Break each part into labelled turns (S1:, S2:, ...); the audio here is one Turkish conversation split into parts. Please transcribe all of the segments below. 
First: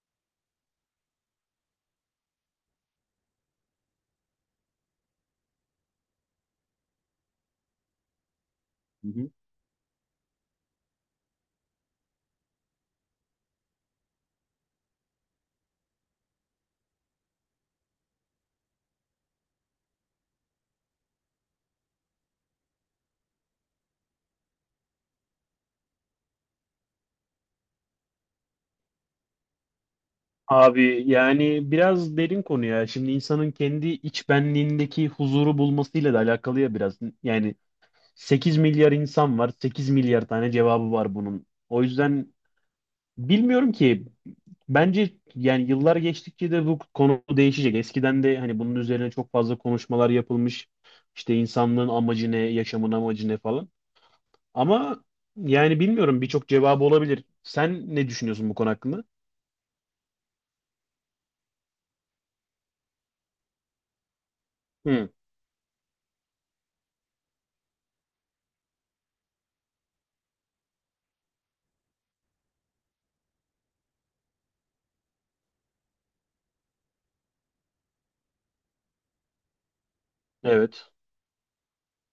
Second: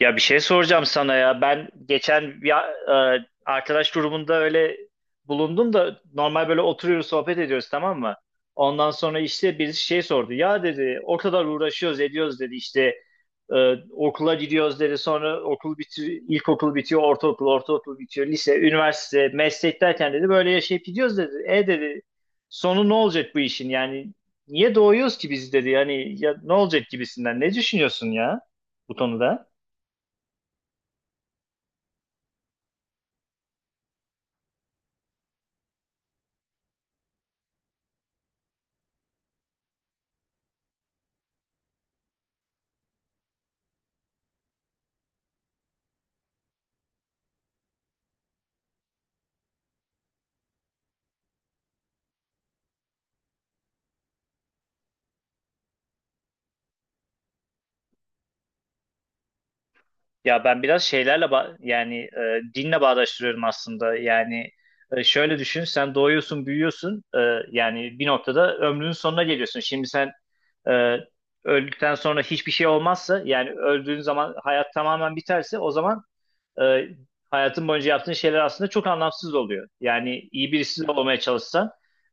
S1: Ya bir şey soracağım sana ya. Ben geçen arkadaş grubunda öyle bulundum da normal böyle oturuyoruz sohbet ediyoruz, tamam mı? Ondan
S2: Hı
S1: sonra
S2: hı.
S1: işte birisi şey sordu. Ya dedi o kadar uğraşıyoruz ediyoruz dedi işte okula gidiyoruz dedi. Sonra okul bitiyor, ilkokul bitiyor, ortaokul, bitiyor, lise, üniversite, meslek derken dedi böyle yaşayıp gidiyoruz dedi. E dedi sonu ne olacak bu işin yani niye doğuyoruz ki biz dedi. Yani ya, ne olacak gibisinden ne düşünüyorsun ya bu konuda?
S2: Abi, yani biraz derin konu ya. Şimdi insanın kendi iç benliğindeki huzuru bulmasıyla da alakalı ya, biraz. Yani 8 milyar insan var. 8 milyar tane cevabı var bunun. O yüzden bilmiyorum ki, bence yani yıllar geçtikçe de bu konu değişecek. Eskiden de hani bunun üzerine çok fazla konuşmalar yapılmış. İşte insanlığın amacı ne, yaşamın amacı ne falan. Ama yani bilmiyorum, birçok cevabı olabilir. Sen ne düşünüyorsun bu konu hakkında?
S1: Ya ben biraz şeylerle ba- yani e, dinle bağdaştırıyorum aslında. Yani
S2: Hı,
S1: şöyle düşün, sen doğuyorsun, büyüyorsun. Yani bir noktada ömrünün sonuna geliyorsun. Şimdi sen e, öldükten sonra hiçbir şey olmazsa, yani öldüğün zaman hayat tamamen biterse, o zaman e, hayatın boyunca yaptığın şeyler aslında çok anlamsız oluyor. Yani iyi birisi
S2: evet.
S1: olmaya çalışsan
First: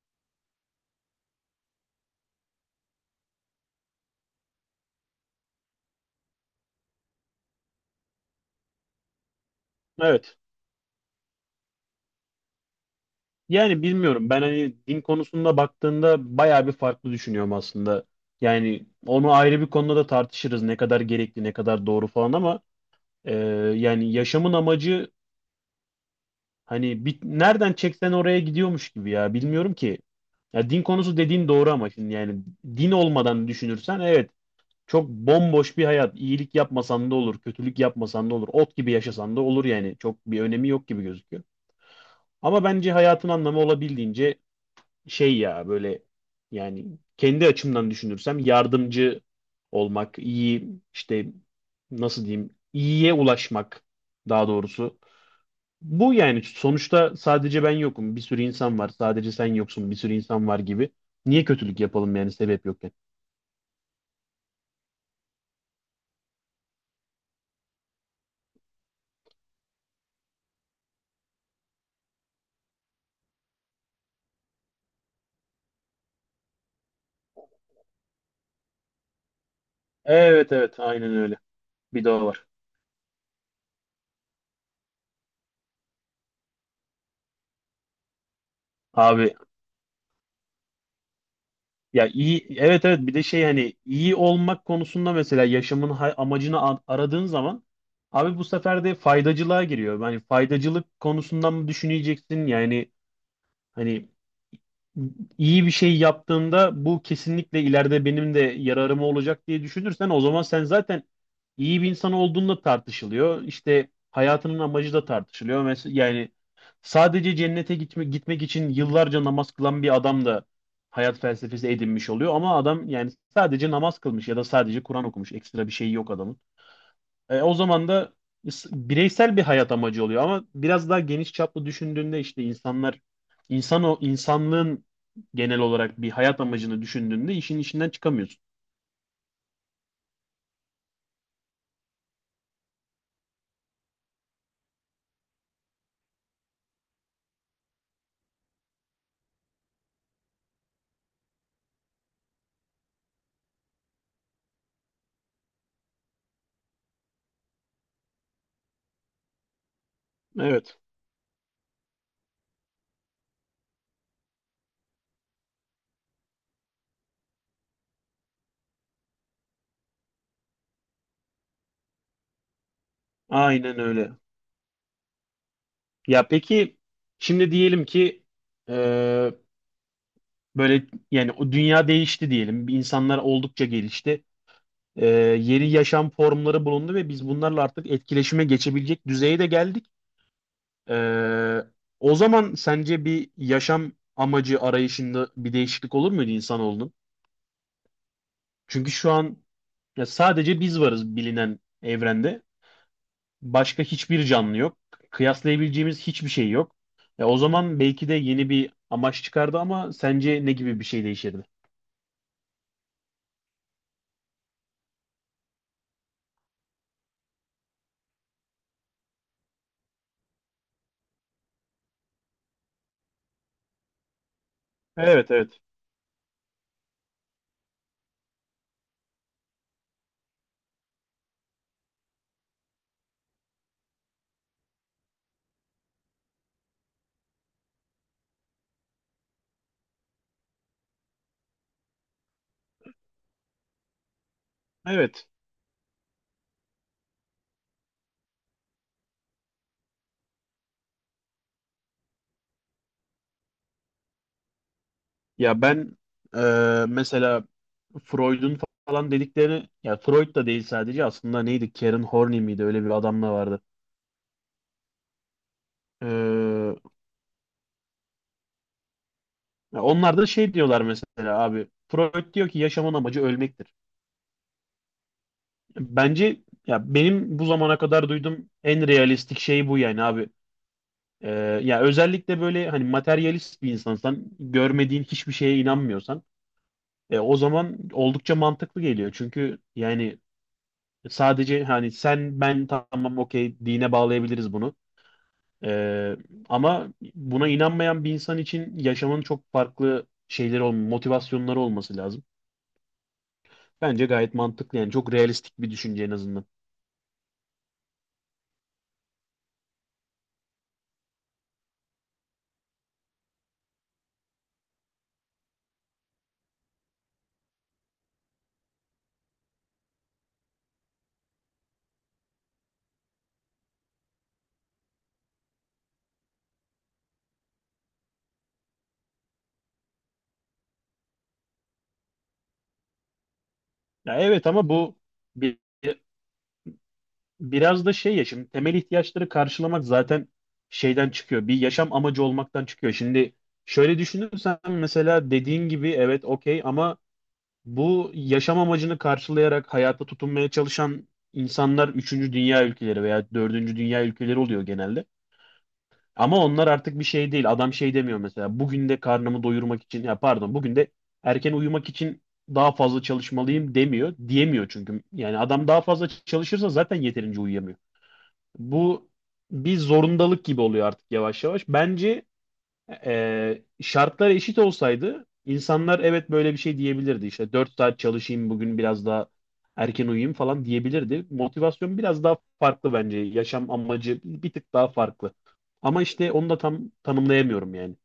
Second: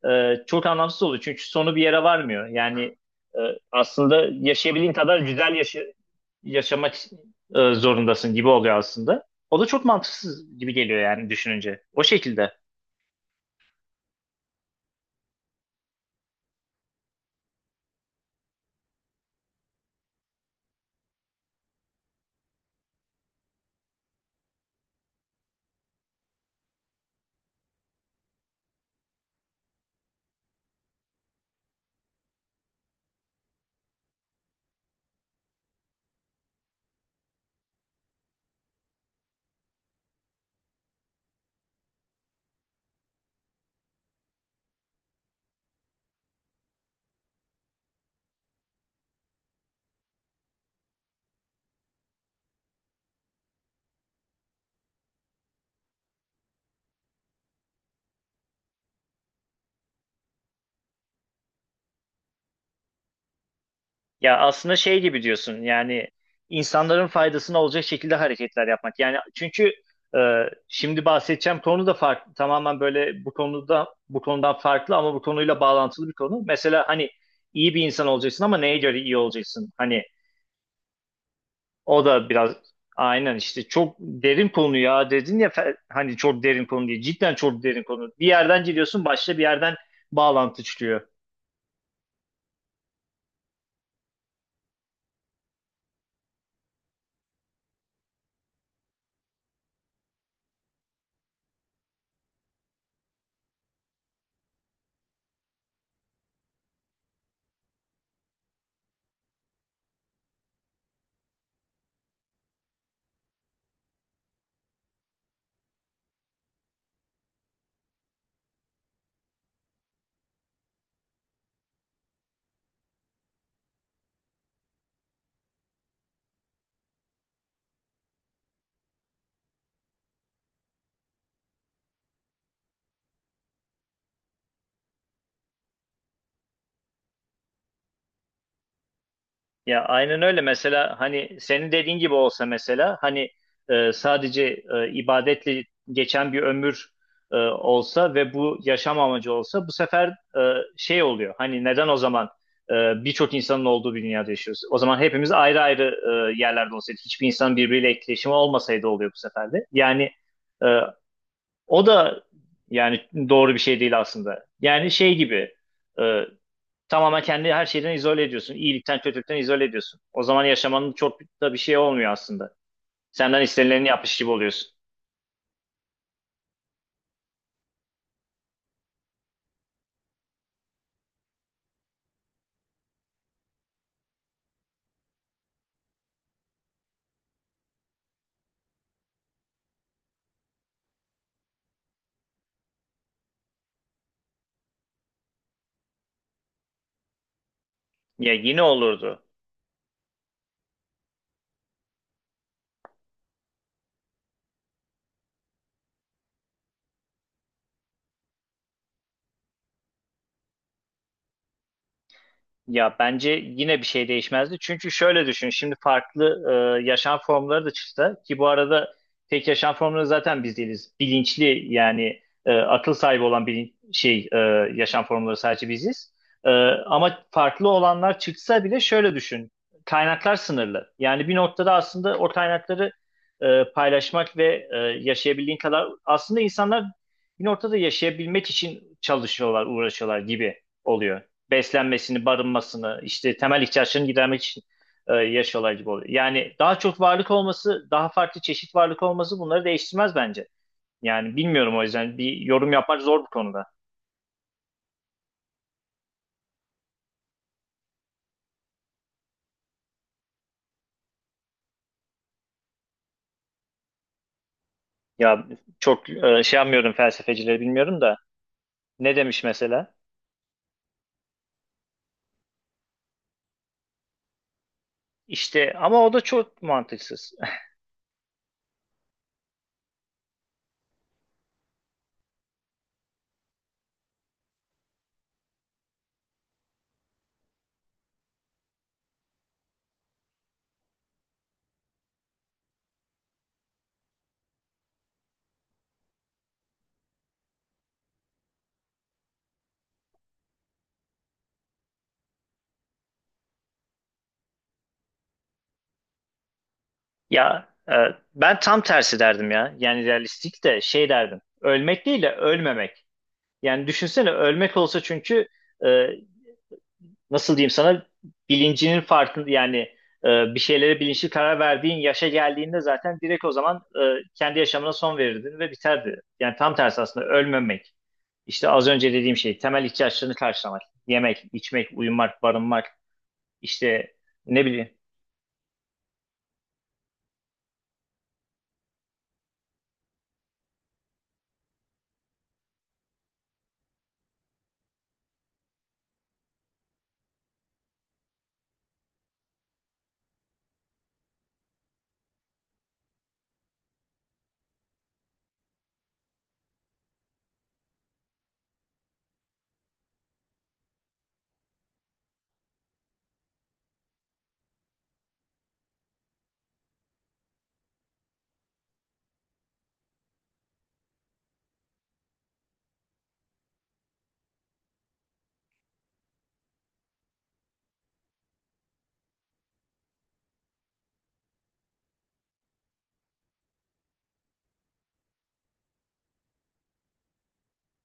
S1: çok anlamsız oluyor. Çünkü sonu bir yere varmıyor. Yani e, aslında yaşayabildiğin kadar güzel yaşa- yaşamak zorundasın gibi oluyor aslında. O da çok
S2: Evet.
S1: mantıksız gibi geliyor yani düşününce. O şekilde.
S2: Yani bilmiyorum. Ben hani din konusunda baktığında bayağı bir farklı düşünüyorum aslında. Yani onu ayrı bir konuda da tartışırız. Ne kadar gerekli, ne kadar doğru falan ama e, yani yaşamın amacı hani bir, nereden çeksen oraya gidiyormuş gibi ya. Bilmiyorum ki. Ya din konusu dediğin doğru ama şimdi yani din olmadan düşünürsen, evet, çok bomboş bir hayat. İyilik yapmasan da olur, kötülük yapmasan da olur, ot gibi yaşasan da olur yani. Çok bir önemi yok gibi gözüküyor. Ama bence hayatın anlamı olabildiğince şey ya, böyle yani kendi açımdan düşünürsem yardımcı olmak, iyi, işte nasıl diyeyim, iyiye ulaşmak daha doğrusu. Bu yani sonuçta sadece ben yokum. Bir sürü insan var. Sadece sen yoksun. Bir sürü insan var gibi. Niye kötülük yapalım yani sebep yokken?
S1: Ya aslında şey gibi diyorsun yani insanların faydasına olacak şekilde hareketler yapmak. Yani çünkü e, şimdi bahsedeceğim konu da farklı. Tamamen böyle bu konudan farklı ama bu konuyla bağlantılı bir konu. Mesela hani iyi bir insan olacaksın ama neye göre iyi olacaksın? Hani
S2: Evet evet, aynen öyle. Bir
S1: o
S2: daha
S1: da
S2: var.
S1: biraz aynen işte çok derin konu ya dedin ya hani çok derin konu diye. Cidden çok derin konu. Bir yerden giriyorsun başka
S2: Abi.
S1: bir yerden bağlantı çıkıyor.
S2: Ya iyi, evet evet, bir de şey, hani iyi olmak konusunda mesela yaşamın amacını aradığın zaman abi, bu sefer de faydacılığa giriyor. Yani faydacılık konusundan mı düşüneceksin? Yani hani iyi bir şey yaptığımda bu kesinlikle ileride benim de yararıma olacak diye düşünürsen, o zaman sen zaten iyi bir insan olduğunda tartışılıyor. İşte hayatının amacı da tartışılıyor. Mesela yani sadece cennete gitme, gitmek için yıllarca namaz kılan bir adam da hayat felsefesi edinmiş oluyor ama adam yani sadece namaz kılmış ya da sadece Kur'an okumuş. Ekstra bir şey yok adamın. O zaman da bireysel bir hayat amacı oluyor ama biraz daha geniş çaplı düşündüğünde işte insanlar, insanlığın genel olarak bir hayat amacını düşündüğünde işin içinden çıkamıyorsun.
S1: Ya aynen öyle mesela hani senin dediğin gibi olsa mesela hani sadece ibadetle geçen bir ömür olsa ve bu yaşam amacı olsa bu sefer e, şey oluyor hani neden o zaman e, birçok insanın olduğu bir dünyada yaşıyoruz? O zaman hepimiz ayrı ayrı yerlerde olsaydık hiçbir insan birbiriyle etkileşimi olmasaydı oluyor bu sefer de. Yani e,
S2: Evet.
S1: o da yani doğru bir şey değil aslında. Yani şey gibi. e, Tamamen kendi her şeyden izole ediyorsun. İyilikten, kötülükten izole ediyorsun. O zaman yaşamanın çok da bir şey olmuyor aslında. Senden
S2: Aynen
S1: istenileni
S2: öyle.
S1: yapmış gibi oluyorsun.
S2: Ya peki şimdi diyelim ki e, böyle yani o dünya değişti diyelim. İnsanlar oldukça gelişti. E, Yeni yaşam formları bulundu ve biz bunlarla artık etkileşime geçebilecek düzeye de geldik. Ee, O zaman sence bir yaşam amacı arayışında bir değişiklik olur muydu insanoğlunun?
S1: Ya yine
S2: Çünkü şu
S1: olurdu.
S2: an ya sadece biz varız bilinen evrende. Başka hiçbir canlı yok. Kıyaslayabileceğimiz hiçbir şey yok. Ya o zaman belki de yeni bir amaç çıkardı ama sence ne gibi bir şey değişirdi?
S1: Ya bence yine bir şey değişmezdi. Çünkü şöyle düşün. Şimdi farklı yaşam formları da çıksa, ki bu arada tek yaşam formları zaten biz değiliz. Bilinçli yani akıl sahibi olan bir şey yaşam
S2: Evet,
S1: formları
S2: evet.
S1: sadece biziz. E, Ama farklı olanlar çıksa bile şöyle düşün. Kaynaklar sınırlı. Yani bir noktada aslında o kaynakları paylaşmak ve yaşayabildiğin kadar aslında insanlar bir noktada yaşayabilmek için çalışıyorlar, uğraşıyorlar gibi oluyor, beslenmesini, barınmasını, işte temel ihtiyaçlarını gidermek için
S2: Evet.
S1: yaşıyorlar gibi oluyor. Yani daha çok varlık olması, daha farklı çeşit varlık olması bunları değiştirmez bence. Yani bilmiyorum, o yüzden bir yorum yapmak zor bu konuda.
S2: Ya ben, e, mesela Freud'un falan dedikleri, ya Freud da değil sadece, aslında neydi? Karen Horney miydi? Öyle bir adam da vardı.
S1: Ya çok şey yapmıyorum, felsefecileri bilmiyorum da ne demiş
S2: Ya
S1: mesela?
S2: onlar da şey diyorlar mesela abi. Freud diyor ki yaşamın amacı ölmektir.
S1: İşte ama o da
S2: Bence,
S1: çok
S2: ya
S1: mantıksız.
S2: benim bu zamana kadar duyduğum en realistik şey bu yani abi. Ee, Ya özellikle böyle hani materyalist bir insansan, görmediğin hiçbir şeye inanmıyorsan, o zaman oldukça mantıklı geliyor. Çünkü yani sadece hani sen ben tamam okey, dine bağlayabiliriz bunu. Ee, Ama buna inanmayan bir insan için yaşamın çok farklı şeyleri, motivasyonları olması lazım. Bence gayet mantıklı, yani çok realistik bir düşünce en azından.
S1: Ya ben tam tersi derdim ya. Yani realistik de şey derdim. Ölmek değil de ölmemek. Yani düşünsene ölmek olsa çünkü e, nasıl diyeyim sana, bilincinin farkında yani bir şeylere bilinçli karar verdiğin yaşa geldiğinde zaten direkt o zaman kendi yaşamına son verirdin ve biterdi. Yani tam tersi aslında ölmemek. İşte az önce dediğim şey temel ihtiyaçlarını karşılamak. Yemek, içmek, uyumak, barınmak, işte
S2: Ya evet
S1: ne
S2: ama
S1: bileyim.
S2: bu bir, biraz da şey ya, şimdi temel ihtiyaçları karşılamak zaten şeyden çıkıyor. Bir yaşam amacı olmaktan çıkıyor. Şimdi şöyle düşünürsen, mesela dediğin gibi evet okey ama bu yaşam amacını karşılayarak hayata tutunmaya çalışan insanlar üçüncü dünya ülkeleri veya dördüncü dünya ülkeleri oluyor genelde. Ama onlar artık bir şey değil. Adam şey demiyor mesela. Bugün de karnımı doyurmak için, ya pardon, bugün de erken uyumak için daha fazla çalışmalıyım demiyor. Diyemiyor çünkü. Yani adam daha fazla çalışırsa zaten yeterince uyuyamıyor. Bu bir zorundalık gibi oluyor artık yavaş yavaş. Bence şartlar eşit olsaydı insanlar evet böyle bir şey diyebilirdi. İşte 4 saat çalışayım bugün, biraz daha erken uyuyayım falan diyebilirdi. Motivasyon biraz daha farklı bence. Yaşam amacı bir tık daha farklı. Ama işte onu da tam tanımlayamıyorum yani.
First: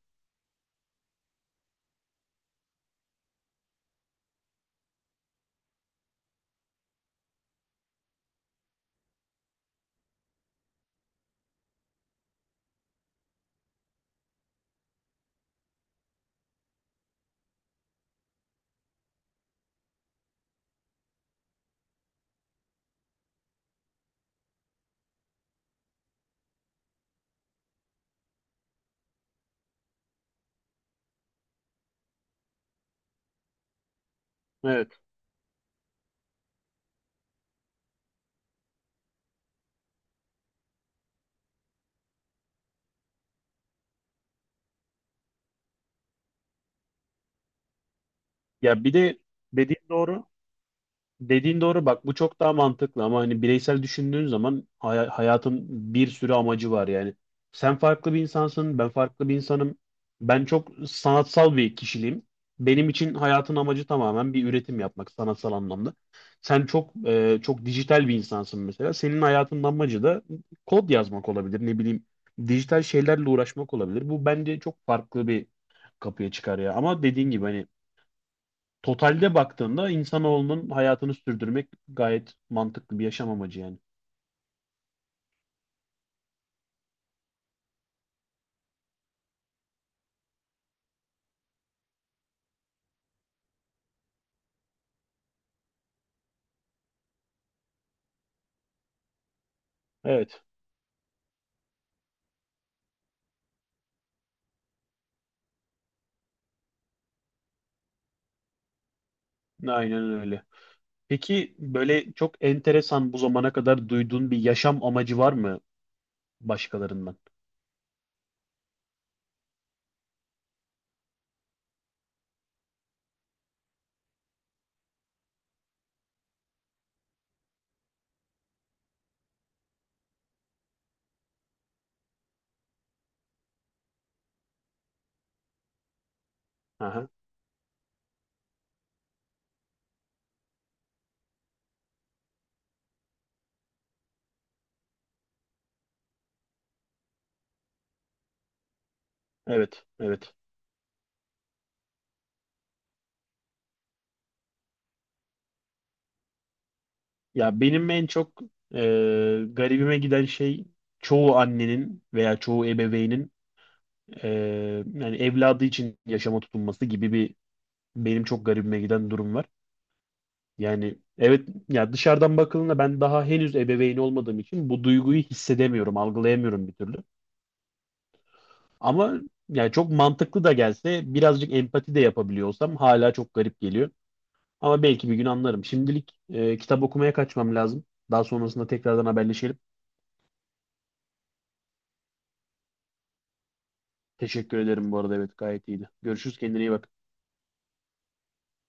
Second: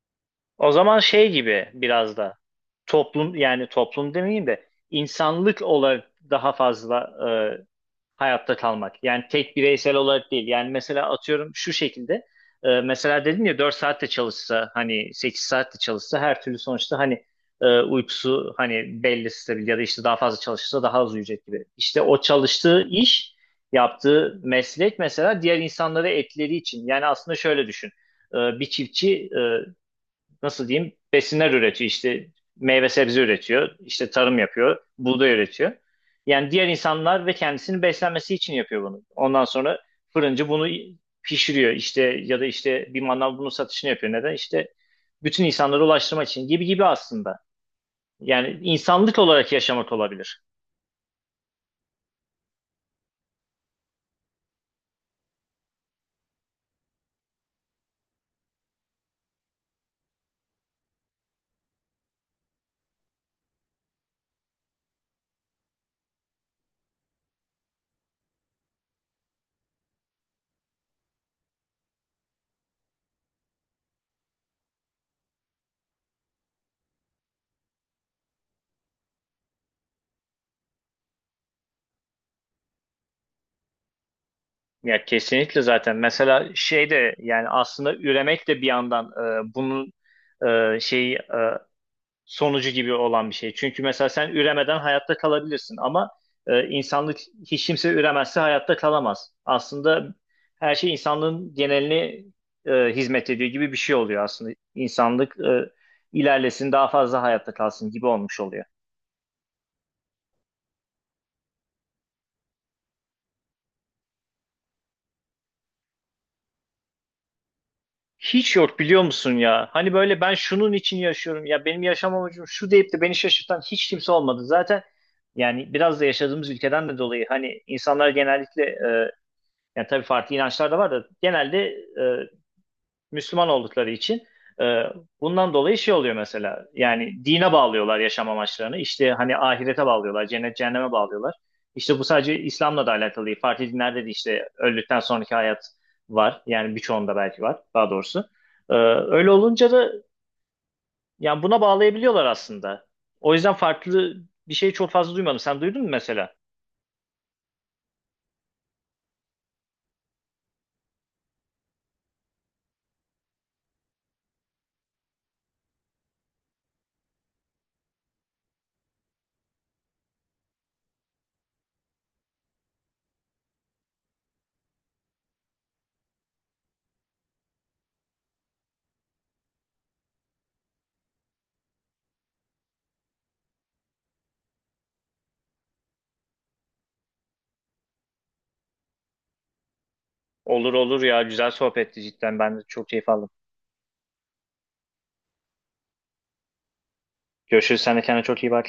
S1: O zaman şey gibi biraz da toplum, yani toplum demeyeyim de insanlık olarak daha fazla e, hayatta kalmak. Yani tek bireysel olarak değil. Yani mesela atıyorum şu şekilde. Mesela dedim ya 4 saatte çalışsa hani 8 saatte çalışsa her türlü sonuçta hani uykusu hani belli stabil ya da işte daha fazla çalışırsa daha az uyuyacak gibi. İşte o çalıştığı iş, yaptığı meslek mesela diğer insanlara etkileri için. Yani aslında şöyle düşün. Bir çiftçi nasıl diyeyim besinler üretiyor, işte meyve sebze üretiyor, işte tarım yapıyor,
S2: Evet.
S1: buğday üretiyor. Yani diğer insanlar ve kendisini beslenmesi için yapıyor bunu. Ondan sonra fırıncı bunu pişiriyor işte, ya da işte bir manav bunun satışını yapıyor. Neden? İşte bütün insanlara ulaştırmak için gibi gibi aslında. Yani
S2: Ya bir de
S1: insanlık olarak
S2: dediğin
S1: yaşamak
S2: doğru.
S1: olabilir.
S2: Dediğin doğru, bak bu çok daha mantıklı ama hani bireysel düşündüğün zaman hayatın bir sürü amacı var yani. Sen farklı bir insansın, ben farklı bir insanım. Ben çok sanatsal bir kişiliğim. Benim için hayatın amacı tamamen bir üretim yapmak, sanatsal anlamda. Sen çok çok dijital bir insansın mesela. Senin hayatının amacı da kod yazmak olabilir, ne bileyim, dijital şeylerle uğraşmak olabilir. Bu bence çok farklı bir kapıya çıkar ya. Ama dediğin gibi, hani totalde baktığında insanoğlunun hayatını sürdürmek gayet mantıklı bir yaşam amacı yani.
S1: Ya kesinlikle zaten. Mesela şey de yani aslında üremek de bir yandan bunun e, şeyi e, sonucu gibi olan bir şey. Çünkü mesela sen üremeden hayatta kalabilirsin ama insanlık, hiç kimse üremezse hayatta kalamaz. Aslında
S2: Evet,
S1: her şey insanlığın genelini hizmet ediyor gibi bir şey oluyor aslında. İnsanlık ilerlesin, daha fazla hayatta kalsın gibi olmuş oluyor.
S2: aynen öyle. Peki böyle çok enteresan bu zamana kadar duyduğun bir yaşam amacı var mı başkalarından?
S1: Hiç yok biliyor musun ya? Hani böyle ben şunun için yaşıyorum ya benim yaşam amacım şu deyip de beni şaşırtan hiç kimse olmadı. Zaten yani biraz da yaşadığımız ülkeden de dolayı hani insanlar genellikle yani tabii farklı inançlar da var da genelde e, Müslüman oldukları için e, bundan dolayı şey oluyor mesela.
S2: Aha,
S1: Yani dine bağlıyorlar yaşam amaçlarını. İşte hani ahirete bağlıyorlar, cennet cehenneme bağlıyorlar. İşte bu sadece İslam'la da alakalı değil. Farklı dinlerde de işte öldükten sonraki hayat var. Yani birçoğunda belki var daha doğrusu. E, Öyle olunca
S2: evet,
S1: da
S2: evet.
S1: yani buna bağlayabiliyorlar aslında. O yüzden farklı bir şey çok fazla duymadım. Sen duydun mu mesela?
S2: Ya benim en çok e, garibime giden şey çoğu annenin veya çoğu ebeveynin e, yani evladı için yaşama tutunması gibi bir, benim çok garibime giden durum var. Yani evet ya, dışarıdan bakıldığında ben daha henüz ebeveyn olmadığım için bu duyguyu hissedemiyorum, algılayamıyorum bir türlü. Ama yani çok mantıklı da gelse, birazcık empati de yapabiliyor olsam hala çok garip geliyor. Ama belki bir gün anlarım. Şimdilik kitap okumaya kaçmam lazım. Daha sonrasında tekrardan haberleşelim.
S1: Olur olur ya, güzel sohbetti cidden. Ben de çok keyif aldım.
S2: Teşekkür ederim bu arada, evet gayet iyiydi. Görüşürüz, kendine iyi bak.
S1: Görüşürüz. Sen de kendine çok iyi bak.